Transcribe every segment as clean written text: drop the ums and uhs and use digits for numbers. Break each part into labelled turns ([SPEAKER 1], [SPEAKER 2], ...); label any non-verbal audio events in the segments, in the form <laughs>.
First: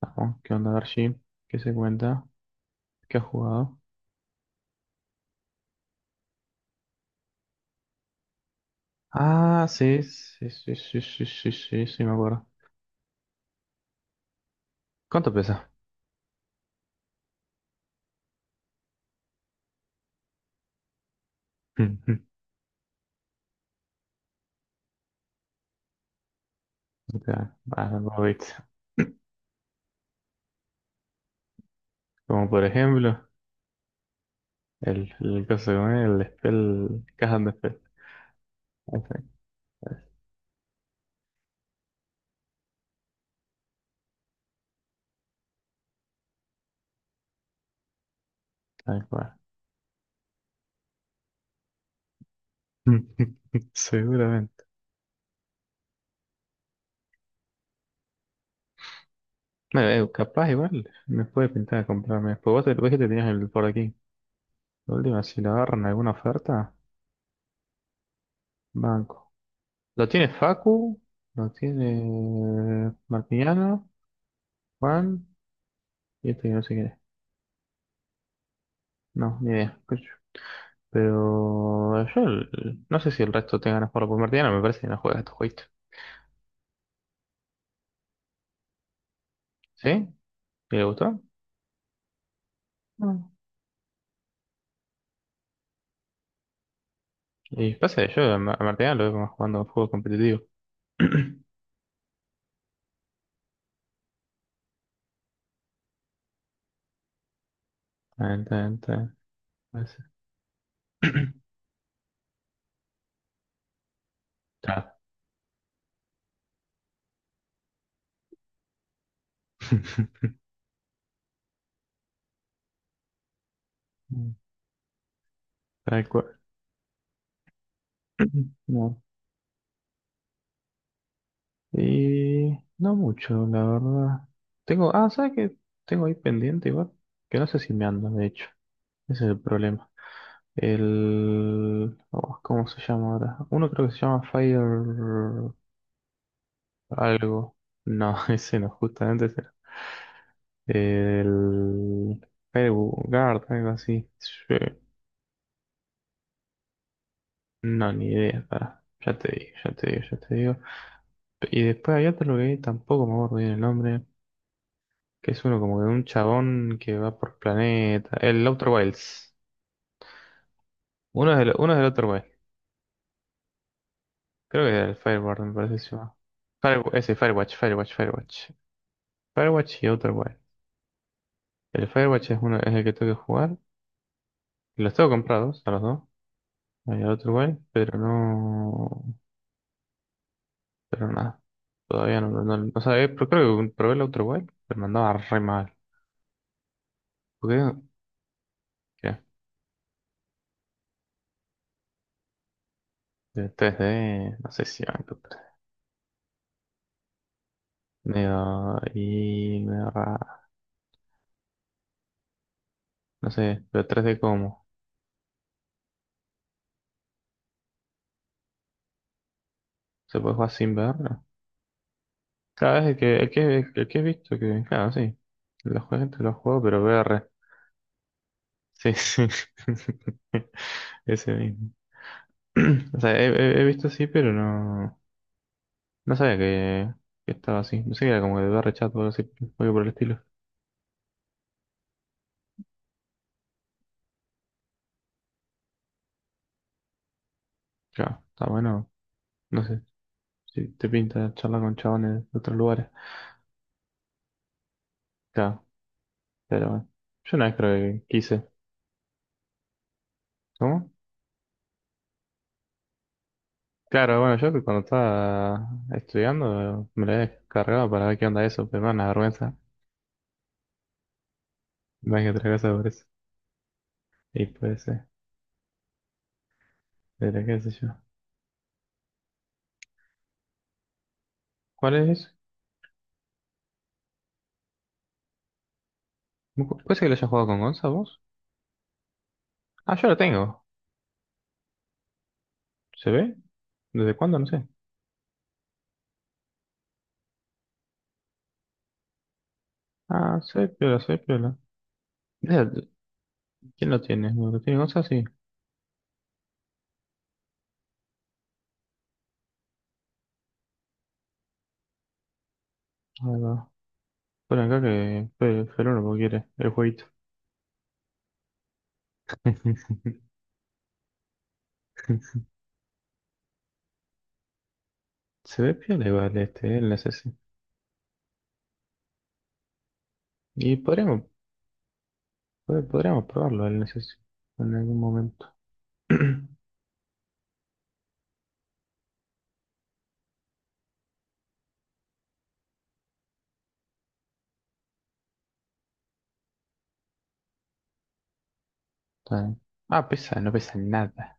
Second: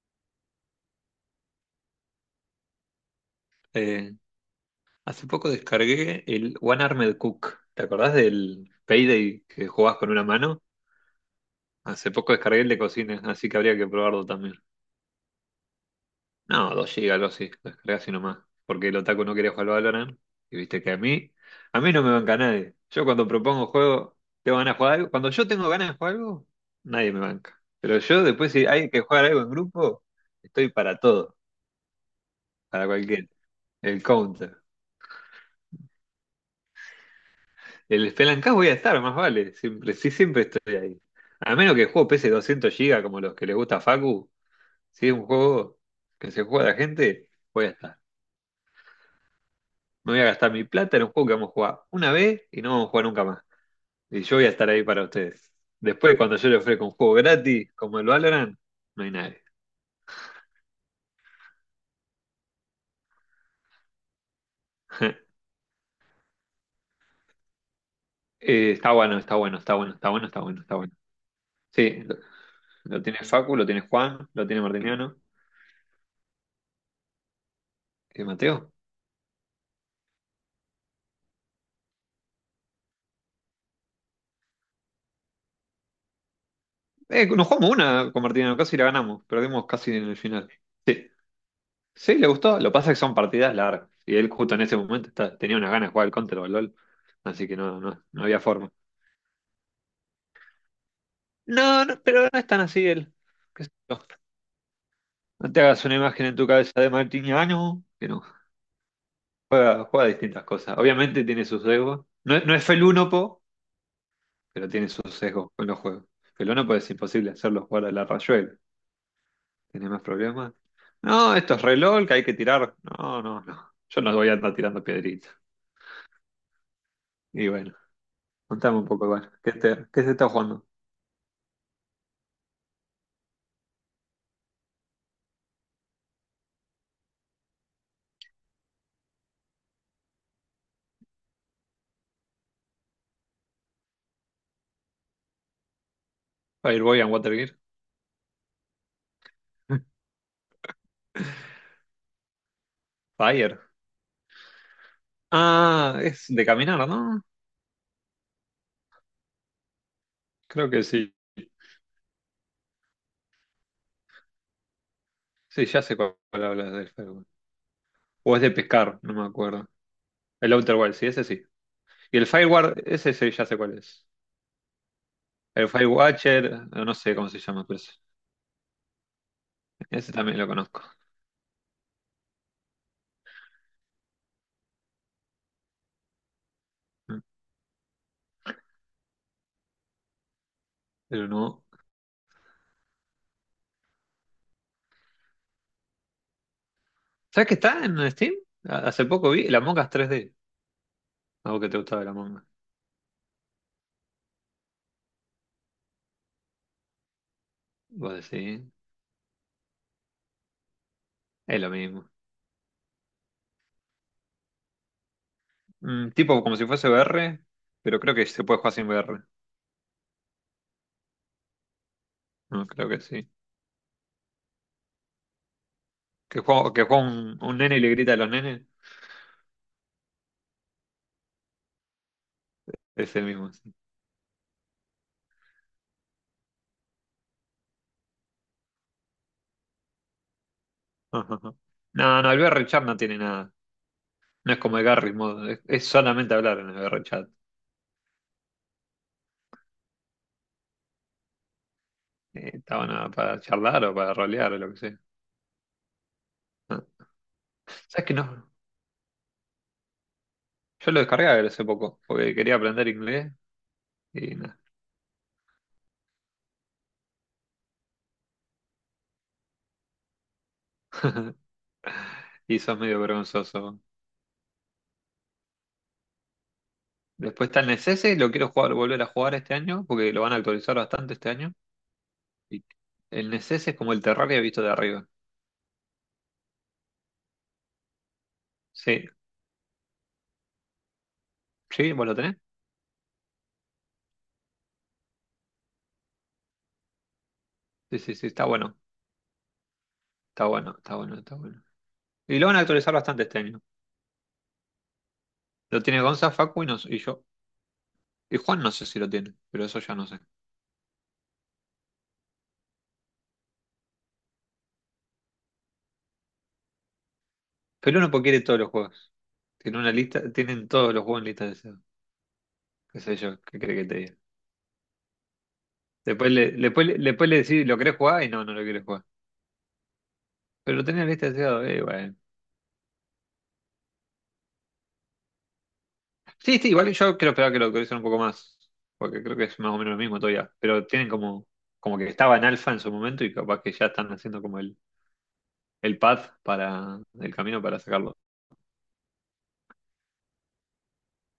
[SPEAKER 1] Vamos, ¿qué onda, Darcy? ¿Qué se cuenta? ¿Qué has jugado?
[SPEAKER 2] Eh, Hace poco descargué el One Armed Cook. ¿Te acordás del Payday
[SPEAKER 1] Ah,
[SPEAKER 2] que jugabas
[SPEAKER 1] sí,
[SPEAKER 2] con una
[SPEAKER 1] sí,
[SPEAKER 2] mano?
[SPEAKER 1] sí, sí, sí, sí, sí, sí,
[SPEAKER 2] Hace
[SPEAKER 1] me
[SPEAKER 2] poco
[SPEAKER 1] acuerdo.
[SPEAKER 2] descargué el de cocina, así que habría que probarlo también.
[SPEAKER 1] ¿Cuánto pesa?
[SPEAKER 2] No, 2 GB, algo así. Lo descargué así nomás. Porque el otaku no quería jugar al Valorant. Y viste que a mí no me banca
[SPEAKER 1] <laughs>
[SPEAKER 2] nadie. Yo cuando propongo juego, tengo ganas de jugar algo. Cuando yo tengo ganas de jugar algo, nadie
[SPEAKER 1] O
[SPEAKER 2] me
[SPEAKER 1] sea,
[SPEAKER 2] banca.
[SPEAKER 1] ah,
[SPEAKER 2] Pero yo después,
[SPEAKER 1] Rabbits.
[SPEAKER 2] si hay que jugar algo en grupo, estoy para todo,
[SPEAKER 1] Como por
[SPEAKER 2] para
[SPEAKER 1] ejemplo,
[SPEAKER 2] cualquier. El counter.
[SPEAKER 1] el caso con el Spell, Caja de Spell.
[SPEAKER 2] El Spelunky voy a estar, más
[SPEAKER 1] Perfecto,
[SPEAKER 2] vale. Siempre, sí, siempre estoy ahí. A menos que el juego pese 200 gigas como los que le gusta a Facu. Si es un juego que se juega a la gente, voy a estar.
[SPEAKER 1] tal cual.
[SPEAKER 2] No voy a gastar mi plata en un juego que vamos a jugar una vez y no vamos a jugar nunca más.
[SPEAKER 1] <laughs>
[SPEAKER 2] Y yo voy a
[SPEAKER 1] Seguramente.
[SPEAKER 2] estar ahí para ustedes. Después, cuando yo le ofrezco un juego gratis, como el Valorant, no hay nadie.
[SPEAKER 1] Bueno, capaz igual me puede pintar de comprarme. Pues vos, vos que te tenías el por aquí. La última, si
[SPEAKER 2] <laughs>
[SPEAKER 1] la agarran alguna oferta,
[SPEAKER 2] Está bueno,
[SPEAKER 1] banco.
[SPEAKER 2] está bueno, está bueno,
[SPEAKER 1] ¿Lo
[SPEAKER 2] está bueno,
[SPEAKER 1] tiene
[SPEAKER 2] está bueno, está bueno.
[SPEAKER 1] Facu? ¿Lo
[SPEAKER 2] Sí, lo,
[SPEAKER 1] tiene
[SPEAKER 2] lo tiene Facu, lo tiene
[SPEAKER 1] Martiniano?
[SPEAKER 2] Juan, lo tiene Martiniano.
[SPEAKER 1] Juan. Y esto que no sé quién es.
[SPEAKER 2] ¿Y Mateo?
[SPEAKER 1] No, ni idea. Coño, pero yo no sé si el resto tenga ganas de jugarlo, porque Martina me parece que no juega a estos jueguitos.
[SPEAKER 2] Nos jugamos una con Martina Alcázar y la ganamos. Perdimos
[SPEAKER 1] ¿Sí?
[SPEAKER 2] casi en el final.
[SPEAKER 1] ¿Y le
[SPEAKER 2] Sí.
[SPEAKER 1] gustó?
[SPEAKER 2] Sí, le gustó. Lo que pasa es que son
[SPEAKER 1] No.
[SPEAKER 2] partidas largas. Y él justo en ese momento tenía una gana de jugar al Counter o al LOL. Así que
[SPEAKER 1] Y
[SPEAKER 2] no, no,
[SPEAKER 1] pasa que yo
[SPEAKER 2] no
[SPEAKER 1] a
[SPEAKER 2] había
[SPEAKER 1] A
[SPEAKER 2] forma.
[SPEAKER 1] Martina lo veo más jugando a juego competitivo. <clears throat>
[SPEAKER 2] No, no, pero no es tan así él. Qué sé yo. No te hagas una imagen en tu cabeza de Martiniano, que no.
[SPEAKER 1] Tan, tan, tan,
[SPEAKER 2] Juega,
[SPEAKER 1] así.
[SPEAKER 2] juega distintas cosas. Obviamente tiene
[SPEAKER 1] <clears throat>
[SPEAKER 2] sus sesgos. No, es felúnopo, pero tiene
[SPEAKER 1] Claro.
[SPEAKER 2] sus sesgos con los juegos. Felúnopo es imposible hacerlo jugar a la Rayuela. ¿Tenés más
[SPEAKER 1] <laughs>
[SPEAKER 2] problemas? No, esto es reloj que hay que tirar. No, no, no. Yo no voy a
[SPEAKER 1] Mm.
[SPEAKER 2] andar tirando piedritas.
[SPEAKER 1] Tal cual.
[SPEAKER 2] Y bueno,
[SPEAKER 1] <clears throat>
[SPEAKER 2] contame un
[SPEAKER 1] No.
[SPEAKER 2] poco igual. ¿Qué, qué se está jugando?
[SPEAKER 1] Y no mucho, la verdad. Tengo, ¿sabes qué? Tengo ahí pendiente igual, que no sé si me anda, de hecho. Ese es el problema. Oh, ¿cómo se llama ahora? Uno creo que se llama Fire
[SPEAKER 2] Fireboy and Watergear.
[SPEAKER 1] algo. No, <laughs> ese no, justamente ese. No.
[SPEAKER 2] <laughs>
[SPEAKER 1] El... Guard, algo
[SPEAKER 2] Fire.
[SPEAKER 1] así. Sí,
[SPEAKER 2] Ah, es de caminar, ¿no?
[SPEAKER 1] no, ni idea, pará. Ya te digo, ya te digo, ya te digo.
[SPEAKER 2] Creo que sí.
[SPEAKER 1] Y después hay otro que tampoco me acuerdo bien el nombre, que es uno
[SPEAKER 2] Sí,
[SPEAKER 1] como
[SPEAKER 2] ya
[SPEAKER 1] de
[SPEAKER 2] sé
[SPEAKER 1] un
[SPEAKER 2] cuál hablas
[SPEAKER 1] chabón
[SPEAKER 2] del
[SPEAKER 1] que va
[SPEAKER 2] Firewall.
[SPEAKER 1] por planeta.
[SPEAKER 2] O es
[SPEAKER 1] El
[SPEAKER 2] de
[SPEAKER 1] Outer
[SPEAKER 2] pescar, no me
[SPEAKER 1] Wilds.
[SPEAKER 2] acuerdo. El Outer Wilds, sí, ese
[SPEAKER 1] Uno es
[SPEAKER 2] sí.
[SPEAKER 1] del, uno es del Outer
[SPEAKER 2] Y el
[SPEAKER 1] Wilds.
[SPEAKER 2] Fireward, ese sí, ya sé cuál es.
[SPEAKER 1] Creo que es el Fireguard, me
[SPEAKER 2] El
[SPEAKER 1] parece que se llama.
[SPEAKER 2] Firewatcher, no
[SPEAKER 1] Ese,
[SPEAKER 2] sé cómo se
[SPEAKER 1] Firewatch,
[SPEAKER 2] llama, pero
[SPEAKER 1] Firewatch,
[SPEAKER 2] ese,
[SPEAKER 1] Firewatch. Firewatch y Outer
[SPEAKER 2] ese también
[SPEAKER 1] Wilds.
[SPEAKER 2] lo conozco.
[SPEAKER 1] El Firewatch es, uno, es el que tengo que jugar. Los tengo comprados a los dos, ahí al
[SPEAKER 2] Mm,
[SPEAKER 1] otro igual, pero no. Pero
[SPEAKER 2] pero
[SPEAKER 1] nada.
[SPEAKER 2] no.
[SPEAKER 1] Todavía no. O sea, creo que probé el otro igual, pero me andaba re mal.
[SPEAKER 2] ¿Sabes que
[SPEAKER 1] Porque,
[SPEAKER 2] está en Steam? Hace
[SPEAKER 1] ¿qué?
[SPEAKER 2] poco vi el Among Us 3D. Algo que te gustaba el Among Us.
[SPEAKER 1] De 3D, no sé si van.
[SPEAKER 2] Vos decís,
[SPEAKER 1] Medio. Y medio raro.
[SPEAKER 2] es lo mismo.
[SPEAKER 1] No sé, pero tres d cómo.
[SPEAKER 2] Tipo como si fuese VR, pero creo que se puede jugar sin VR.
[SPEAKER 1] ¿Se puede jugar sin verlo?
[SPEAKER 2] No,
[SPEAKER 1] Claro, es
[SPEAKER 2] creo
[SPEAKER 1] el
[SPEAKER 2] que
[SPEAKER 1] que,
[SPEAKER 2] sí.
[SPEAKER 1] el que he visto que. Claro, sí. La gente lo
[SPEAKER 2] Que
[SPEAKER 1] juego,
[SPEAKER 2] juega,
[SPEAKER 1] pero
[SPEAKER 2] que juega
[SPEAKER 1] VR.
[SPEAKER 2] un nene y le grita a los nenes,
[SPEAKER 1] Sí, sí. <laughs> Ese mismo. <clears throat> O sea,
[SPEAKER 2] es el mismo.
[SPEAKER 1] he
[SPEAKER 2] Sí.
[SPEAKER 1] visto así, pero no, no sabía que estaba así. No sé que era como de barra chat o algo así, algo por el estilo.
[SPEAKER 2] <laughs> No, no, el VR chat no tiene nada. No es como el Garry's Mod, es solamente hablar en el VR chat.
[SPEAKER 1] Claro, está bueno. No sé, si te pinta charlar con chabones de otros lugares.
[SPEAKER 2] Estaba nada para charlar o para rolear o lo que sea.
[SPEAKER 1] Claro, pero
[SPEAKER 2] No.
[SPEAKER 1] bueno. Yo una vez creo que
[SPEAKER 2] ¿Sabes que
[SPEAKER 1] quise.
[SPEAKER 2] no?
[SPEAKER 1] ¿Cómo?
[SPEAKER 2] Yo lo descargué hace poco, porque quería aprender inglés
[SPEAKER 1] Claro,
[SPEAKER 2] y
[SPEAKER 1] bueno, yo
[SPEAKER 2] nada.
[SPEAKER 1] que cuando estaba estudiando me la había descargado para ver qué onda eso, pero me da una vergüenza. Más que otra
[SPEAKER 2] Y
[SPEAKER 1] cosa
[SPEAKER 2] sos
[SPEAKER 1] por
[SPEAKER 2] medio
[SPEAKER 1] eso.
[SPEAKER 2] vergonzoso.
[SPEAKER 1] Y puede ser, pero
[SPEAKER 2] Después
[SPEAKER 1] qué
[SPEAKER 2] está el
[SPEAKER 1] sé yo.
[SPEAKER 2] Necese, lo quiero jugar, volver a jugar este año, porque lo van a actualizar bastante este año.
[SPEAKER 1] ¿Cuál es?
[SPEAKER 2] Y el Necese es como el Terraria visto de arriba.
[SPEAKER 1] ¿Puede ser que lo hayas jugado con Gonza vos?
[SPEAKER 2] Sí,
[SPEAKER 1] Ah, yo lo tengo.
[SPEAKER 2] sí, ¿vos lo tenés?
[SPEAKER 1] ¿Se ve? ¿Desde cuándo? No sé.
[SPEAKER 2] Sí, sí, sí, está bueno,
[SPEAKER 1] Ah,
[SPEAKER 2] está
[SPEAKER 1] soy
[SPEAKER 2] bueno, está
[SPEAKER 1] piola,
[SPEAKER 2] bueno,
[SPEAKER 1] soy
[SPEAKER 2] está
[SPEAKER 1] piola.
[SPEAKER 2] bueno. Y lo van a
[SPEAKER 1] Mira,
[SPEAKER 2] actualizar bastante este año.
[SPEAKER 1] ¿quién lo tiene? ¿Lo tiene Gonza? Sí.
[SPEAKER 2] Lo tiene Gonza, Facu y yo. Y Juan no sé si lo tiene, pero eso ya no sé.
[SPEAKER 1] Ahí va. Pon acá que Feru lo quiere, el jueguito.
[SPEAKER 2] Pero uno porque quiere todos los juegos. Tiene una
[SPEAKER 1] <laughs>
[SPEAKER 2] lista, tienen todos los juegos en lista de deseados. Qué sé yo, qué cree que te diga.
[SPEAKER 1] Se ve piola
[SPEAKER 2] Después
[SPEAKER 1] igual
[SPEAKER 2] le,
[SPEAKER 1] este, el
[SPEAKER 2] después, le- después
[SPEAKER 1] NSS.
[SPEAKER 2] le decís, ¿lo querés jugar? Y no, no lo querés jugar.
[SPEAKER 1] Y
[SPEAKER 2] Pero lo tenés en
[SPEAKER 1] podríamos,
[SPEAKER 2] lista de deseados, bueno.
[SPEAKER 1] podríamos probarlo el NSS en algún momento. <clears throat> Está
[SPEAKER 2] Sí, sí, igual yo creo esperaba que lo actualicen un poco más, porque creo que es más o menos lo mismo todavía, pero tienen como, como que estaba en alfa en su momento y capaz que ya están haciendo como el path para el camino para sacarlo.
[SPEAKER 1] bien. Ah, pesa, no pesa nada.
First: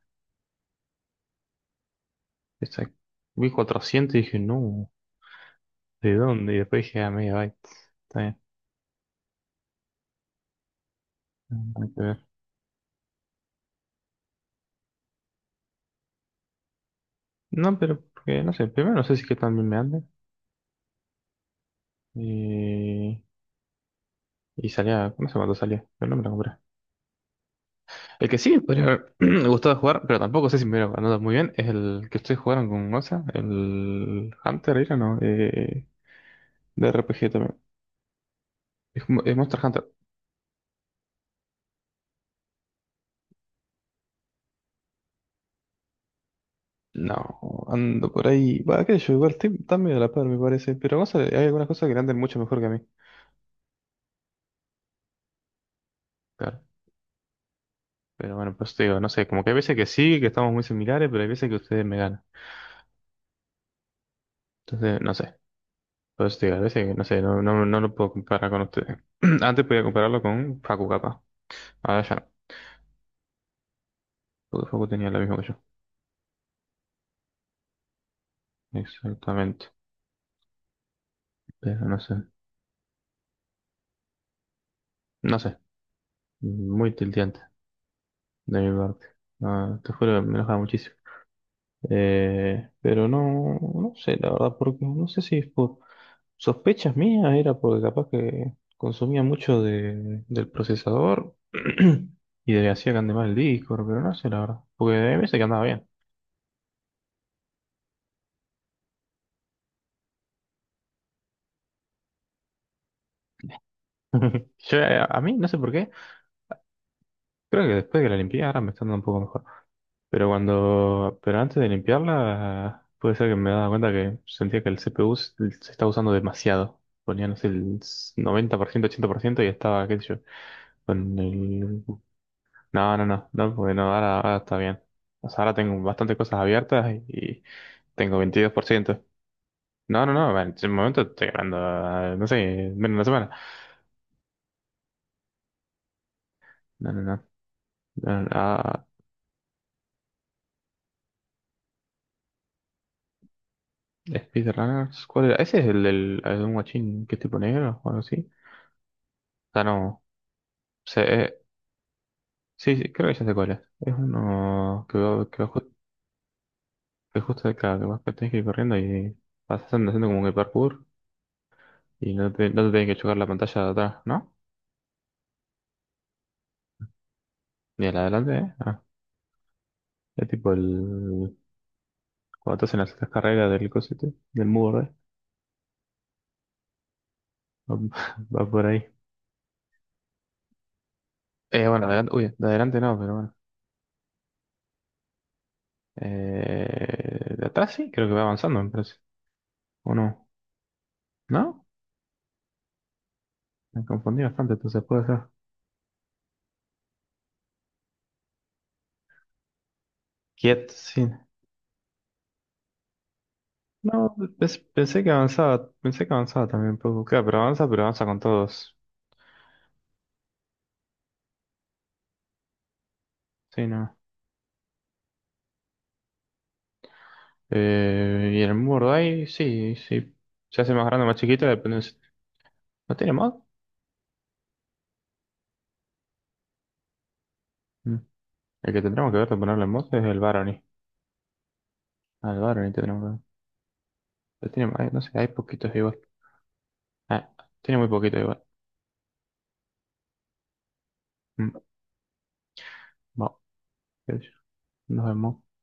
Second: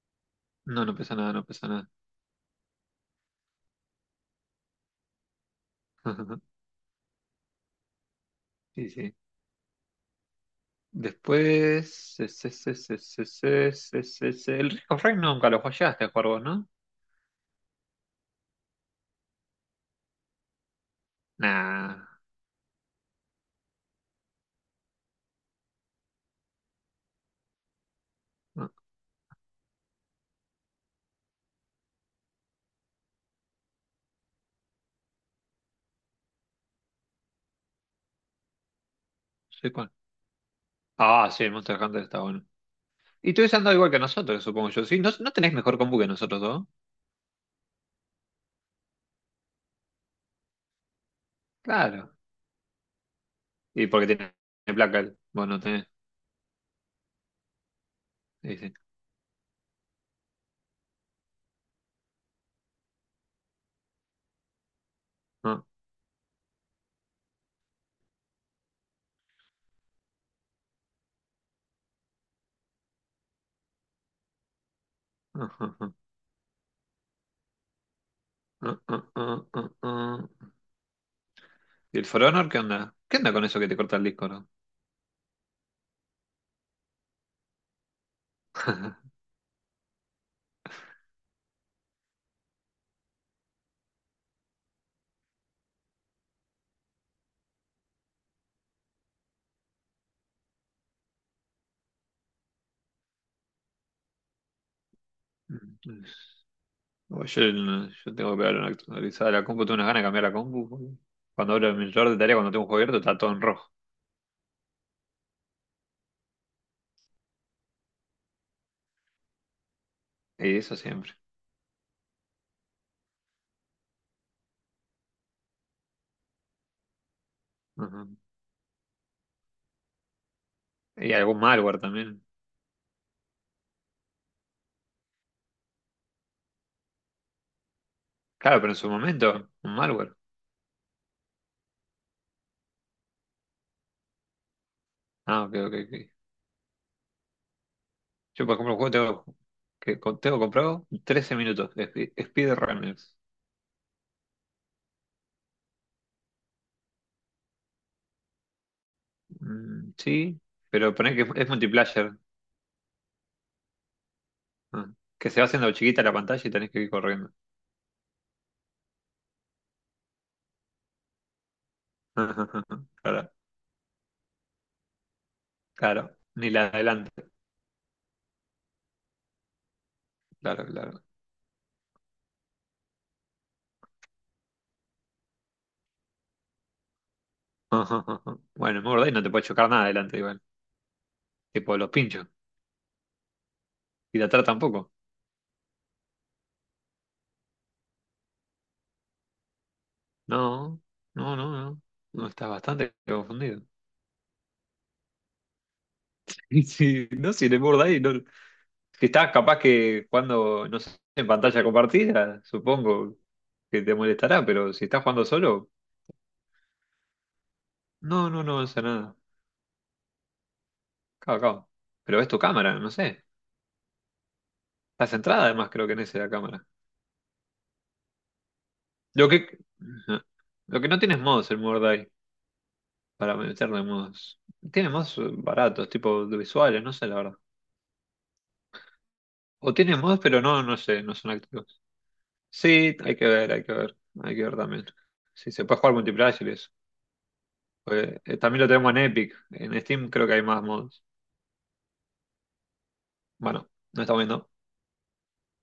[SPEAKER 2] No, no pesa nada, no pesa nada.
[SPEAKER 1] Pesa, vi 400 y dije, no, ¿de dónde?
[SPEAKER 2] <laughs>
[SPEAKER 1] Y después dije, ah, megabyte. Está bien.
[SPEAKER 2] Sí, sí.
[SPEAKER 1] Hay que ver.
[SPEAKER 2] Después, el Risk of Rain nunca lo jugaste a jugar vos, ¿no?
[SPEAKER 1] No, pero porque, no sé, primero no sé si que tan bien me ande.
[SPEAKER 2] Nah,
[SPEAKER 1] Y, y salía, no sé cuánto salía, pero no me lo compré. El que sí me
[SPEAKER 2] no
[SPEAKER 1] podría haber <clears throat> me gustado jugar, pero tampoco sé si me hubiera ganado muy bien, es el que ustedes jugaron con Goza, el Hunter era, ¿no? De RPG también. Es Monster
[SPEAKER 2] sé
[SPEAKER 1] Hunter.
[SPEAKER 2] cuál. Ah, sí, el Monster Hunter está bueno. Y tú ando igual que nosotros, supongo yo. Sí, ¿no, no tenés mejor compu que nosotros dos?
[SPEAKER 1] No, ando por ahí. Va, qué yo, igual están medio a la par, me parece. Pero Goza, hay algunas cosas que le
[SPEAKER 2] Claro.
[SPEAKER 1] andan mucho mejor que a mí.
[SPEAKER 2] Y porque tiene placa él. Vos no tenés.
[SPEAKER 1] Claro. Pero bueno,
[SPEAKER 2] Sí,
[SPEAKER 1] por
[SPEAKER 2] sí.
[SPEAKER 1] eso te digo, no sé, como que hay veces que sí, que estamos muy similares, pero hay veces que ustedes me ganan. Entonces, no sé.
[SPEAKER 2] Ah,
[SPEAKER 1] Por eso te digo, a veces que no sé, no lo puedo comparar con ustedes. <clears throat> Antes podía compararlo con Facu, capaz. Ahora ya no, porque Facu tenía lo mismo que yo.
[SPEAKER 2] ah, ah, ah, ah, ah, ah, ah,
[SPEAKER 1] Exactamente.
[SPEAKER 2] ah.
[SPEAKER 1] Pero
[SPEAKER 2] ¿Y
[SPEAKER 1] no
[SPEAKER 2] el
[SPEAKER 1] sé.
[SPEAKER 2] For Honor qué onda? ¿Qué onda con eso que te corta el disco, no?
[SPEAKER 1] No sé. Muy tilteante de mi parte.
[SPEAKER 2] <laughs>
[SPEAKER 1] No, te juro, que me enojaba muchísimo. Pero no, no sé, la verdad, porque no sé si es por sospechas mías, era porque capaz que consumía mucho de, del procesador <clears throat> y de, hacía que ande mal el disco, pero no sé, la verdad. Porque hay veces que andaba bien.
[SPEAKER 2] Oye, yo, yo tengo que pegar una actualizada a la compu. Tengo unas ganas de cambiar la compu, boludo. Cuando abro el monitor de tarea, cuando tengo un juego abierto, está todo en rojo.
[SPEAKER 1] Yo, a mí, no sé por qué, creo que después que la limpié ahora me está dando un poco mejor. Pero
[SPEAKER 2] Y eso siempre.
[SPEAKER 1] cuando, pero antes de limpiarla, puede ser que me daba cuenta que sentía que el CPU se estaba usando demasiado. Ponía, no sé, el
[SPEAKER 2] Ajá.
[SPEAKER 1] 90%, 80% y estaba, qué sé yo,
[SPEAKER 2] Y
[SPEAKER 1] con
[SPEAKER 2] algún malware
[SPEAKER 1] el...
[SPEAKER 2] también.
[SPEAKER 1] No, no, no, no, porque no, ahora está bien. O sea, ahora tengo bastantes cosas abiertas y tengo veintidós
[SPEAKER 2] Claro,
[SPEAKER 1] por
[SPEAKER 2] pero en su
[SPEAKER 1] ciento
[SPEAKER 2] momento, un
[SPEAKER 1] No, no,
[SPEAKER 2] malware.
[SPEAKER 1] no, bueno, en ese momento estoy ganando, no sé, menos de una semana.
[SPEAKER 2] Ah, ok, ok, ok.
[SPEAKER 1] No, no, no. No, no,
[SPEAKER 2] Yo, por ejemplo, un
[SPEAKER 1] ah,
[SPEAKER 2] juego tengo que tengo comprado 13 minutos. Speed Runners.
[SPEAKER 1] Speedrunners, ¿cuál era? ¿Ese es el el de un guachín que es tipo negro o algo así? O sea,
[SPEAKER 2] Mm,
[SPEAKER 1] no.
[SPEAKER 2] sí, pero ponés que es multiplayer.
[SPEAKER 1] Sí, sí, creo que ya sé cuál es. Es uno
[SPEAKER 2] Ah,
[SPEAKER 1] que va,
[SPEAKER 2] que se va haciendo chiquita la pantalla y tenés que ir
[SPEAKER 1] que
[SPEAKER 2] corriendo.
[SPEAKER 1] justo acá, que vas que tenés que ir corriendo y vas haciendo como que parkour y no te tienen
[SPEAKER 2] <laughs>
[SPEAKER 1] que chocar la
[SPEAKER 2] Claro,
[SPEAKER 1] pantalla de atrás, ¿no?
[SPEAKER 2] claro. Ni la de adelante.
[SPEAKER 1] Ni a la de adelante, ¿eh? Ah, es tipo
[SPEAKER 2] Claro, claro.
[SPEAKER 1] el... cuando te hacen las carreras del cosete, del muro, ¿eh? Va, <laughs>
[SPEAKER 2] <laughs>
[SPEAKER 1] va por ahí.
[SPEAKER 2] Bueno, me acordé y no te puede chocar nada adelante igual. Tipo
[SPEAKER 1] Bueno,
[SPEAKER 2] los
[SPEAKER 1] adelante,
[SPEAKER 2] pinchos.
[SPEAKER 1] uy, de adelante no, pero bueno.
[SPEAKER 2] Y de atrás tampoco.
[SPEAKER 1] De atrás sí, creo que va avanzando, me parece. ¿O no?
[SPEAKER 2] No, no, no,
[SPEAKER 1] ¿No?
[SPEAKER 2] no. No, estás bastante confundido. <laughs>
[SPEAKER 1] Me confundí bastante, entonces puede ser.
[SPEAKER 2] Sí, no, si te morda ahí, no. Si estás capaz que cuando,
[SPEAKER 1] Quiet,
[SPEAKER 2] no sé,
[SPEAKER 1] sí.
[SPEAKER 2] en pantalla compartida, supongo que te
[SPEAKER 1] No,
[SPEAKER 2] molestará, pero si estás jugando solo,
[SPEAKER 1] pensé que avanzaba también un poco. Claro, pero avanza con
[SPEAKER 2] no, no, no
[SPEAKER 1] todos.
[SPEAKER 2] avanza nada. Cabo, cabo. Pero ves tu cámara, no sé.
[SPEAKER 1] Sí, no.
[SPEAKER 2] Está centrada además, creo que en esa cámara.
[SPEAKER 1] Y el Mordai,
[SPEAKER 2] Lo que,
[SPEAKER 1] sí,
[SPEAKER 2] <laughs>
[SPEAKER 1] sí.
[SPEAKER 2] ajá,
[SPEAKER 1] Se hace
[SPEAKER 2] lo
[SPEAKER 1] más
[SPEAKER 2] que no
[SPEAKER 1] grande o más
[SPEAKER 2] tienes es
[SPEAKER 1] chiquito,
[SPEAKER 2] mods el
[SPEAKER 1] depende.
[SPEAKER 2] Mordai
[SPEAKER 1] ¿No tiene mod?
[SPEAKER 2] para meterle mods. Tiene mods, baratos, tipo de visuales, no sé la verdad.
[SPEAKER 1] Mm. El que tendremos que ver de ponerle
[SPEAKER 2] O
[SPEAKER 1] mod
[SPEAKER 2] tiene
[SPEAKER 1] es el
[SPEAKER 2] mods, pero
[SPEAKER 1] Barony.
[SPEAKER 2] no, no sé, no son activos.
[SPEAKER 1] Ah, el Barony
[SPEAKER 2] Sí,
[SPEAKER 1] tendremos que
[SPEAKER 2] hay que
[SPEAKER 1] ver.
[SPEAKER 2] ver, hay que ver. Hay que
[SPEAKER 1] Pero
[SPEAKER 2] ver
[SPEAKER 1] tiene,
[SPEAKER 2] también.
[SPEAKER 1] no sé, hay
[SPEAKER 2] Sí, se
[SPEAKER 1] poquitos
[SPEAKER 2] puede jugar
[SPEAKER 1] igual.
[SPEAKER 2] multiplayer y eso.
[SPEAKER 1] Ah, tiene muy poquitos
[SPEAKER 2] Pues,
[SPEAKER 1] igual.
[SPEAKER 2] también lo tenemos en Epic. En Steam creo que hay más mods.
[SPEAKER 1] Mm, bueno,
[SPEAKER 2] Bueno, no
[SPEAKER 1] qué
[SPEAKER 2] estamos
[SPEAKER 1] sé yo.
[SPEAKER 2] viendo.
[SPEAKER 1] Nos vemos.